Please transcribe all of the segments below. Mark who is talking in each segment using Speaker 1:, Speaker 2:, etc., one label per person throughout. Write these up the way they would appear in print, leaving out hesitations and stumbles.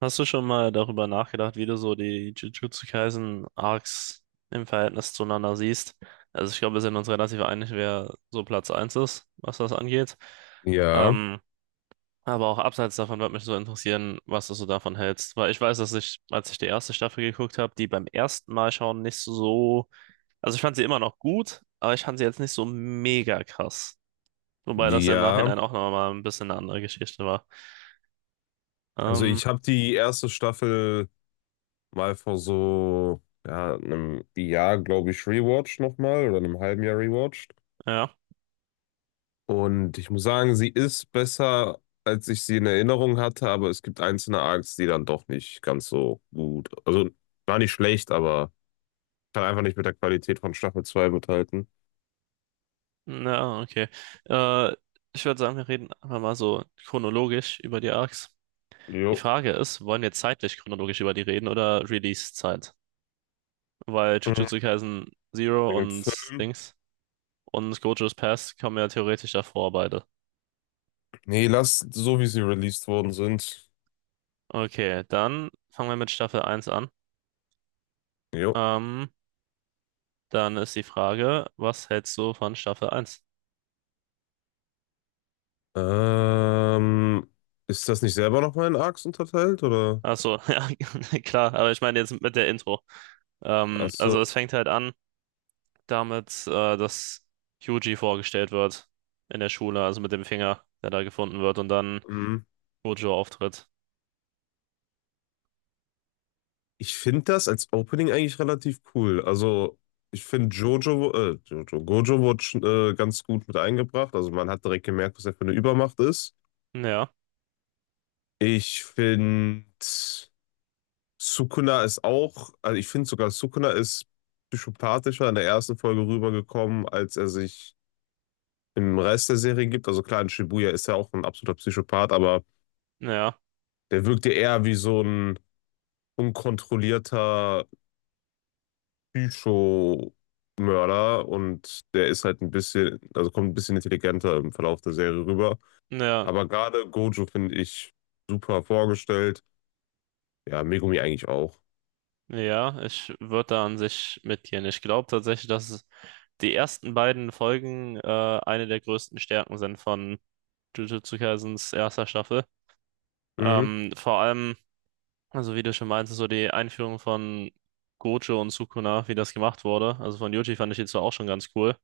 Speaker 1: Hast du schon mal darüber nachgedacht, wie du so die Jujutsu Kaisen Arcs im Verhältnis zueinander siehst? Also ich glaube, wir sind uns relativ einig, wer so Platz eins ist, was das angeht.
Speaker 2: Ja,
Speaker 1: Ähm, aber auch abseits davon würde mich so interessieren, was du so davon hältst. Weil ich weiß, dass ich, als ich die erste Staffel geguckt habe, die beim ersten Mal schauen nicht so. Also ich fand sie immer noch gut, aber ich fand sie jetzt nicht so mega krass. Wobei das im
Speaker 2: ja.
Speaker 1: Nachhinein auch nochmal ein bisschen eine andere Geschichte war.
Speaker 2: Also
Speaker 1: Ähm,
Speaker 2: ich habe die erste Staffel mal vor so ja, einem Jahr, glaube ich, rewatcht nochmal oder einem halben Jahr rewatcht.
Speaker 1: ja.
Speaker 2: Und ich muss sagen, sie ist besser, als ich sie in Erinnerung hatte, aber es gibt einzelne Arcs, die dann doch nicht ganz so gut. Also war nicht schlecht, aber kann einfach nicht mit der Qualität von Staffel 2 mithalten.
Speaker 1: Na, okay. Äh, Ich würde sagen, wir reden einfach mal so chronologisch über die Arcs. Die
Speaker 2: Jo.
Speaker 1: Frage ist, wollen wir zeitlich chronologisch über die reden oder Release-Zeit? Weil
Speaker 2: Mhm.
Speaker 1: Jujutsu Kaisen Zero
Speaker 2: Wegen dem
Speaker 1: und
Speaker 2: Film.
Speaker 1: Dings und Gojo's Past kommen ja theoretisch davor beide.
Speaker 2: Nee, lass so, wie sie released worden sind.
Speaker 1: Okay, dann fangen wir mit Staffel eins an.
Speaker 2: Jo.
Speaker 1: Ähm, dann ist die Frage, was hältst du von Staffel eins?
Speaker 2: Ähm, ist das nicht selber nochmal in Arcs unterteilt, oder?
Speaker 1: Achso, ja, klar, aber ich meine jetzt mit der Intro.
Speaker 2: Ach
Speaker 1: Also es
Speaker 2: so.
Speaker 1: fängt halt an. Damit, dass Hyuji vorgestellt wird in der Schule, also mit dem Finger, der da gefunden wird und dann
Speaker 2: Hm.
Speaker 1: Gojo auftritt.
Speaker 2: Ich finde das als Opening eigentlich relativ cool. Also, ich finde Gojo wurde schon, ganz gut mit eingebracht. Also, man hat direkt gemerkt, was er für eine Übermacht ist.
Speaker 1: Ja,
Speaker 2: Ich finde, Sukuna ist auch, also ich finde sogar, Sukuna ist psychopathischer in der ersten Folge rübergekommen, als er sich im Rest der Serie gibt. Also, klar, in Shibuya ist er auch ein absoluter Psychopath, aber
Speaker 1: ja,
Speaker 2: der wirkte eher wie so ein unkontrollierter Psycho-Mörder und der ist halt ein bisschen, also kommt ein bisschen intelligenter im Verlauf der Serie rüber.
Speaker 1: ja,
Speaker 2: Aber gerade Gojo finde ich super vorgestellt. Ja, Megumi eigentlich auch.
Speaker 1: ja, ich würde da an sich mitgehen. Ich glaube tatsächlich, dass die ersten beiden Folgen eine der größten Stärken sind von Jujutsu Kaisens erster Staffel.
Speaker 2: Mhm,
Speaker 1: Vor allem, also wie du schon meintest, so die Einführung von Gojo und Sukuna, wie das gemacht wurde. Also von Yuji fand ich die zwar auch schon ganz cool,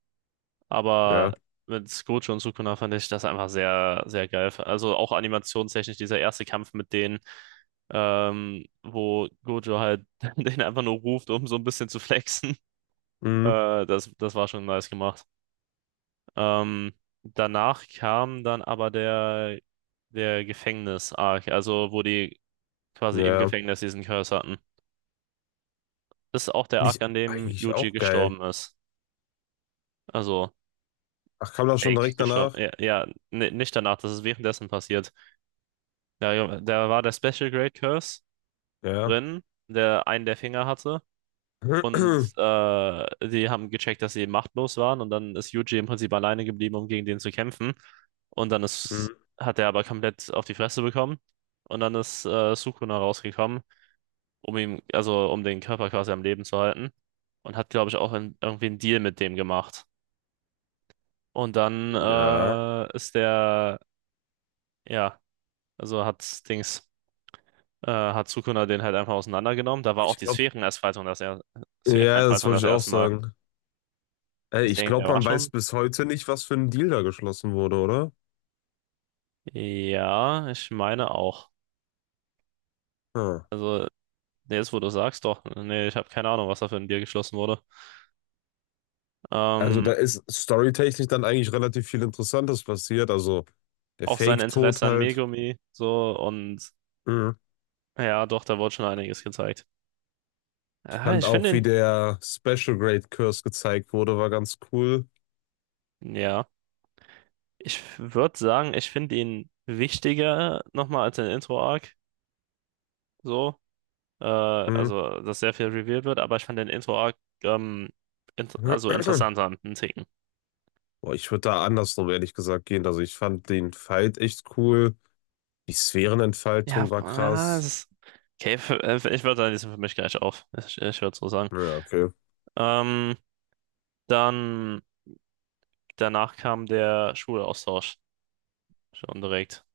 Speaker 2: ja,
Speaker 1: aber mit Gojo und Sukuna fand ich das einfach sehr, sehr geil. Also auch animationstechnisch, dieser erste Kampf mit denen, wo Gojo halt den einfach nur ruft, um so ein bisschen zu flexen.
Speaker 2: mhm,
Speaker 1: Das war schon nice gemacht. Ähm, danach kam dann aber der Gefängnis-Arc, also wo die quasi im
Speaker 2: ja.
Speaker 1: Gefängnis diesen Curse hatten. Das ist auch der
Speaker 2: Finde ich
Speaker 1: Arc, an dem
Speaker 2: eigentlich
Speaker 1: Yuji
Speaker 2: auch geil.
Speaker 1: gestorben ist. Also,
Speaker 2: Ach, kam das schon
Speaker 1: Jake
Speaker 2: direkt
Speaker 1: gestorben.
Speaker 2: danach?
Speaker 1: Ja, nicht danach, das ist währenddessen passiert. Da war der Special grade Curse
Speaker 2: Ja.
Speaker 1: drin, der einen der Finger hatte. Und die haben gecheckt, dass sie machtlos waren. Und dann ist Yuji im Prinzip alleine geblieben, um gegen den zu kämpfen. Und dann ist,
Speaker 2: Mhm.
Speaker 1: hat er aber komplett auf die Fresse bekommen. Und dann ist Sukuna rausgekommen, um ihm, also um den Körper quasi am Leben zu halten. Und hat, glaube ich, auch in, irgendwie einen Deal mit dem gemacht. Und dann
Speaker 2: Ja,
Speaker 1: ja, also hat Dings. Hat Sukuna den halt einfach auseinandergenommen. Da war auch
Speaker 2: ich
Speaker 1: die
Speaker 2: glaube,
Speaker 1: Sphärenentfaltung das, er
Speaker 2: ja, das
Speaker 1: Sphärenentfaltung
Speaker 2: wollte
Speaker 1: das
Speaker 2: ich auch
Speaker 1: erste Mal.
Speaker 2: sagen. Ey, ich
Speaker 1: Deswegen, der
Speaker 2: glaube,
Speaker 1: war
Speaker 2: man weiß
Speaker 1: schon.
Speaker 2: bis heute nicht, was für ein Deal da geschlossen wurde, oder?
Speaker 1: Ja, ich meine auch.
Speaker 2: Hm.
Speaker 1: Also, nee, jetzt wo du sagst, doch. Nee, ich habe keine Ahnung, was da für ein Deal geschlossen wurde.
Speaker 2: Also
Speaker 1: Ähm,
Speaker 2: da ist storytechnisch dann eigentlich relativ viel Interessantes passiert. Also der
Speaker 1: auch sein
Speaker 2: Fake-Tod
Speaker 1: Interesse an
Speaker 2: halt.
Speaker 1: Megumi, so und
Speaker 2: Mhm.
Speaker 1: ja, doch, da wurde schon einiges gezeigt.
Speaker 2: Ich
Speaker 1: Ah,
Speaker 2: fand
Speaker 1: ich finde
Speaker 2: auch, wie
Speaker 1: ihn,
Speaker 2: der Special Grade Curse gezeigt wurde, war ganz cool.
Speaker 1: ja, ich würde sagen, ich finde ihn wichtiger nochmal als den Intro-Arc, so,
Speaker 2: Mhm.
Speaker 1: also dass sehr viel revealed wird, aber ich fand den Intro-Arc ähm, int also interessanter, einen Ticken.
Speaker 2: Boah, ich würde da andersrum ehrlich gesagt gehen. Also ich fand den Fight echt cool. Die Sphärenentfaltung war
Speaker 1: Ja, es
Speaker 2: krass.
Speaker 1: ist. Okay, für, ich würde sagen, die sind für mich gleich auf. Ich würde so sagen.
Speaker 2: Ja, okay.
Speaker 1: Ähm, dann danach kam der Schulaustausch schon direkt.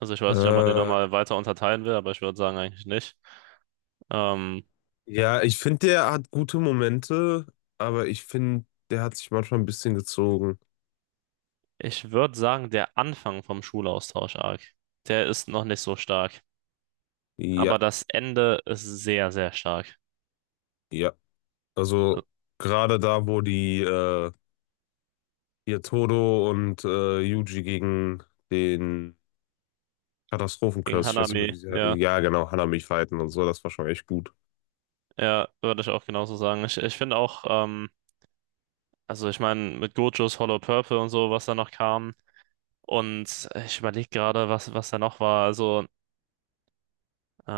Speaker 1: Also ich weiß nicht, ob man den
Speaker 2: Äh,
Speaker 1: nochmal weiter unterteilen will, aber ich würde sagen eigentlich nicht. Ähm,
Speaker 2: ja, ich finde, der hat gute Momente, aber ich finde, der hat sich manchmal ein bisschen gezogen.
Speaker 1: ich würde sagen, der Anfang vom Schulaustausch-Arc, der ist noch nicht so stark. Aber
Speaker 2: Ja,
Speaker 1: das Ende ist sehr, sehr stark.
Speaker 2: ja.
Speaker 1: Also
Speaker 2: Also gerade da, wo die hier Todo und Yuji gegen den
Speaker 1: gegen
Speaker 2: Katastrophenkurs, ich weiß nicht mehr,
Speaker 1: Hanami,
Speaker 2: wie sie,
Speaker 1: ja.
Speaker 2: ja genau, Hanami fighten und so, das war schon echt gut.
Speaker 1: Ja, würde ich auch genauso sagen. Ich finde auch, also ich meine, mit Gojos Hollow Purple und so, was da noch kam. Und ich überlege gerade, was da noch war. Also,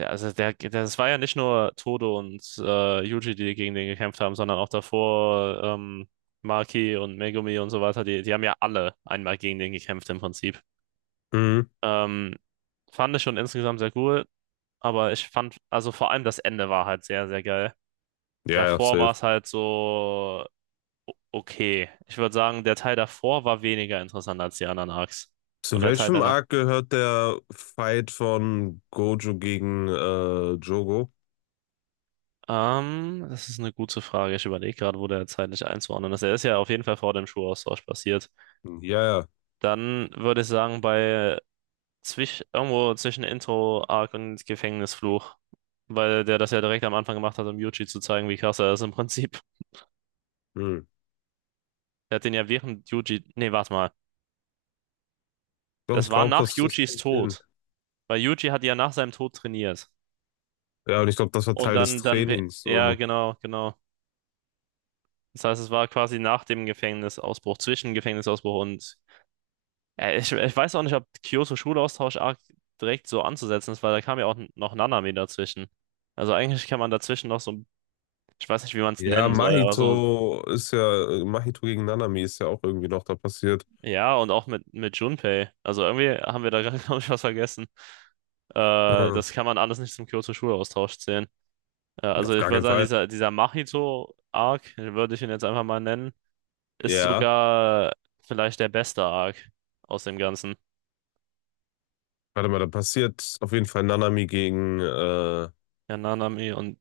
Speaker 1: ja, also das war ja nicht nur Todo und Yuji, die gegen den gekämpft haben, sondern auch davor Maki und Megumi und so weiter. Die haben ja alle einmal gegen den gekämpft im Prinzip.
Speaker 2: Mhm.
Speaker 1: Ähm, fand ich schon insgesamt sehr cool, aber ich fand, also vor allem das Ende war halt sehr, sehr geil.
Speaker 2: Ja, ja,
Speaker 1: Davor war
Speaker 2: safe.
Speaker 1: es halt so. Okay. Ich würde sagen, der Teil davor war weniger interessant als die anderen Arcs. Und
Speaker 2: Zu
Speaker 1: der Teil
Speaker 2: welchem
Speaker 1: danach.
Speaker 2: Arc gehört der Fight von Gojo gegen Jogo?
Speaker 1: Das ist eine gute Frage. Ich überlege gerade, wo der zeitlich einzuordnen ist. Er ist ja auf jeden Fall vor dem Schulaustausch passiert.
Speaker 2: Ja, ja.
Speaker 1: Dann würde ich sagen, bei zwisch irgendwo zwischen Intro-Arc und Gefängnisfluch. Weil der das ja direkt am Anfang gemacht hat, um Yuji zu zeigen, wie krass er ist im Prinzip.
Speaker 2: Hm.
Speaker 1: Der hat den ja während Yuji. Nee, warte mal.
Speaker 2: Doch, ich
Speaker 1: Das war
Speaker 2: glaube,
Speaker 1: nach
Speaker 2: das, das
Speaker 1: Yujis
Speaker 2: kommt hin.
Speaker 1: Tod. Weil Yuji hat ja nach seinem Tod trainiert.
Speaker 2: Ja, und ich glaube, das war
Speaker 1: Und
Speaker 2: Teil des Trainings.
Speaker 1: ja,
Speaker 2: So.
Speaker 1: genau. Das heißt, es war quasi nach dem Gefängnisausbruch, zwischen Gefängnisausbruch und. Ich weiß auch nicht, ob Kyoto-Schulaustausch arg direkt so anzusetzen ist, weil da kam ja auch noch Nanami dazwischen. Also eigentlich kann man dazwischen noch so, ich weiß nicht, wie man es
Speaker 2: Ja,
Speaker 1: nennen soll, aber so,
Speaker 2: Mahito ist ja, Mahito gegen Nanami ist ja auch irgendwie noch da passiert.
Speaker 1: ja, und auch mit Junpei. Also irgendwie haben wir da gerade, glaube ich, was vergessen.
Speaker 2: Hm.
Speaker 1: Das kann man alles nicht zum Kyoto-Schulaustausch zählen. Also
Speaker 2: Auf
Speaker 1: ich
Speaker 2: gar
Speaker 1: würde
Speaker 2: keinen
Speaker 1: sagen,
Speaker 2: Fall.
Speaker 1: dieser Mahito-Arc, würde ich ihn jetzt einfach mal nennen, ist
Speaker 2: Ja.
Speaker 1: sogar vielleicht der beste Arc aus dem Ganzen.
Speaker 2: Warte mal, da passiert auf jeden Fall Nanami gegen
Speaker 1: Ja, Nanami und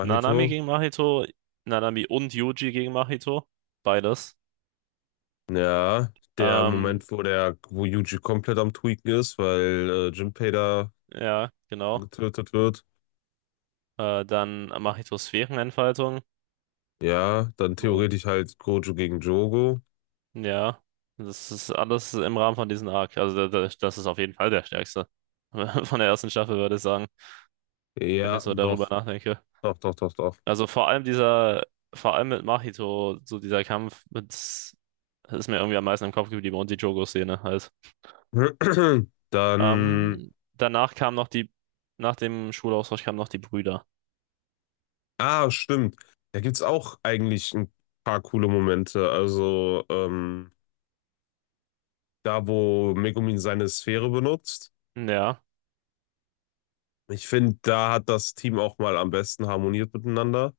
Speaker 1: Nanami gegen Mahito, Nanami und Yuji gegen Mahito, beides.
Speaker 2: Ja, der
Speaker 1: Ähm,
Speaker 2: Moment, wo der, wo Yuji komplett am Tweaken ist, weil Jinpei da
Speaker 1: ja, genau.
Speaker 2: getötet wird.
Speaker 1: Dann Mahitos Sphärenentfaltung.
Speaker 2: Ja, dann
Speaker 1: So,
Speaker 2: theoretisch halt Gojo gegen Jogo.
Speaker 1: ja, das ist alles im Rahmen von diesem Arc. Also das ist auf jeden Fall der stärkste von der ersten Staffel, würde ich sagen, wenn ich
Speaker 2: Ja,
Speaker 1: so darüber
Speaker 2: doch,
Speaker 1: nachdenke.
Speaker 2: doch, doch, doch, doch.
Speaker 1: Also vor allem mit Mahito, so dieser Kampf, mit, das ist mir irgendwie am meisten im Kopf geblieben und die Jogo-Szene halt.
Speaker 2: Dann,
Speaker 1: Danach kam noch die, nach dem Schulaustausch kamen noch die Brüder.
Speaker 2: ah, stimmt. Da gibt's auch eigentlich ein paar coole Momente. Also, da, wo Megumin seine Sphäre benutzt.
Speaker 1: Ja,
Speaker 2: Ich finde, da hat das Team auch mal am besten harmoniert miteinander.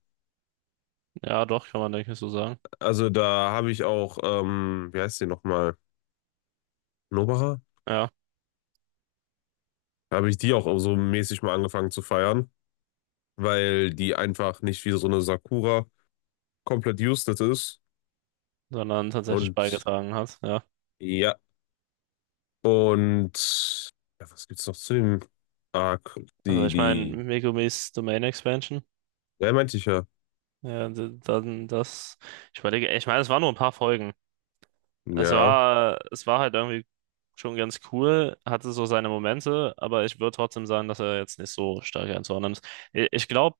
Speaker 1: ja, doch, kann man denke ich so sagen.
Speaker 2: Also da habe ich auch, wie heißt die nochmal? Nobacher?
Speaker 1: Ja,
Speaker 2: Da habe ich die auch so mäßig mal angefangen zu feiern, weil die einfach nicht wie so eine Sakura komplett useless ist.
Speaker 1: sondern tatsächlich
Speaker 2: Und
Speaker 1: beigetragen hat, ja.
Speaker 2: ja, und ja, was gibt's noch zu dem Arc?
Speaker 1: Also
Speaker 2: Die,
Speaker 1: ich meine,
Speaker 2: die,
Speaker 1: Megumis Domain Expansion,
Speaker 2: ja, meinte ich ja.
Speaker 1: ja, dann das, ich überlege, ich meine, es waren nur ein paar Folgen,
Speaker 2: Ja,
Speaker 1: es war halt irgendwie schon ganz cool, hatte so seine Momente, aber ich würde trotzdem sagen, dass er jetzt nicht so stark einzuordnen ist. Ich glaube,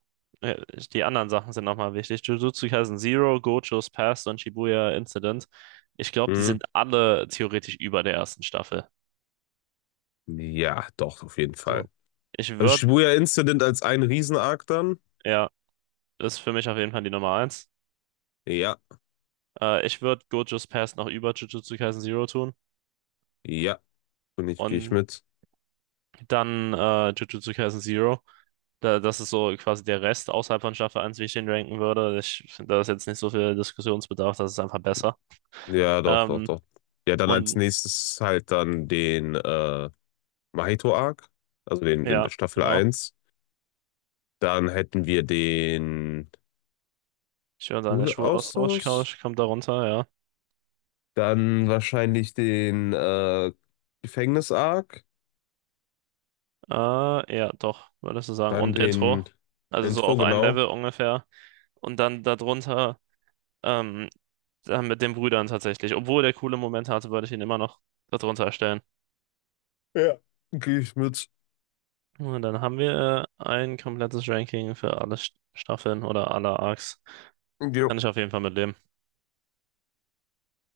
Speaker 1: die anderen Sachen sind nochmal wichtig. Jujutsu Kaisen Zero, Gojo's Past und Shibuya Incident. Ich glaube, die
Speaker 2: hm.
Speaker 1: sind alle theoretisch über der ersten Staffel.
Speaker 2: Ja, doch, auf jeden
Speaker 1: So.
Speaker 2: Fall.
Speaker 1: Ich
Speaker 2: Also
Speaker 1: würde,
Speaker 2: Shibuya Incident als ein Riesen-Arc dann?
Speaker 1: ja, ist für mich auf jeden Fall die Nummer eins.
Speaker 2: Ja,
Speaker 1: Ich würde Gojo's Past noch über Jujutsu Kaisen Zero tun
Speaker 2: ja, und ich gehe ich
Speaker 1: und
Speaker 2: mit.
Speaker 1: dann Jujutsu Kaisen Zero. Da, das ist so quasi der Rest außerhalb von Staffel eins, wie ich den ranken würde. Ich finde, da ist jetzt nicht so viel Diskussionsbedarf, das ist einfach besser.
Speaker 2: Ja, doch, doch,
Speaker 1: Ähm,
Speaker 2: doch. Ja, dann als
Speaker 1: und
Speaker 2: nächstes halt dann den Mahito-Arc, also den in
Speaker 1: ja,
Speaker 2: der Staffel
Speaker 1: genau.
Speaker 2: eins. Dann hätten wir den
Speaker 1: Ich höre dann der Schulaustausch
Speaker 2: Schulaustausch.
Speaker 1: Couch kommt da runter,
Speaker 2: Dann wahrscheinlich den Gefängnis-Arc.
Speaker 1: ja. Ja, doch, würdest du sagen.
Speaker 2: Dann
Speaker 1: Und Intro.
Speaker 2: den
Speaker 1: Also so
Speaker 2: Intro,
Speaker 1: auf ein
Speaker 2: genau.
Speaker 1: Level ungefähr. Und dann darunter, ähm, dann mit den Brüdern tatsächlich. Obwohl der coole Moment hatte, würde ich ihn immer noch darunter stellen.
Speaker 2: Ja. Gehe ich mit.
Speaker 1: Und dann haben wir ein komplettes Ranking für alle Staffeln oder alle Arcs.
Speaker 2: Jo.
Speaker 1: Kann ich auf jeden Fall mitleben.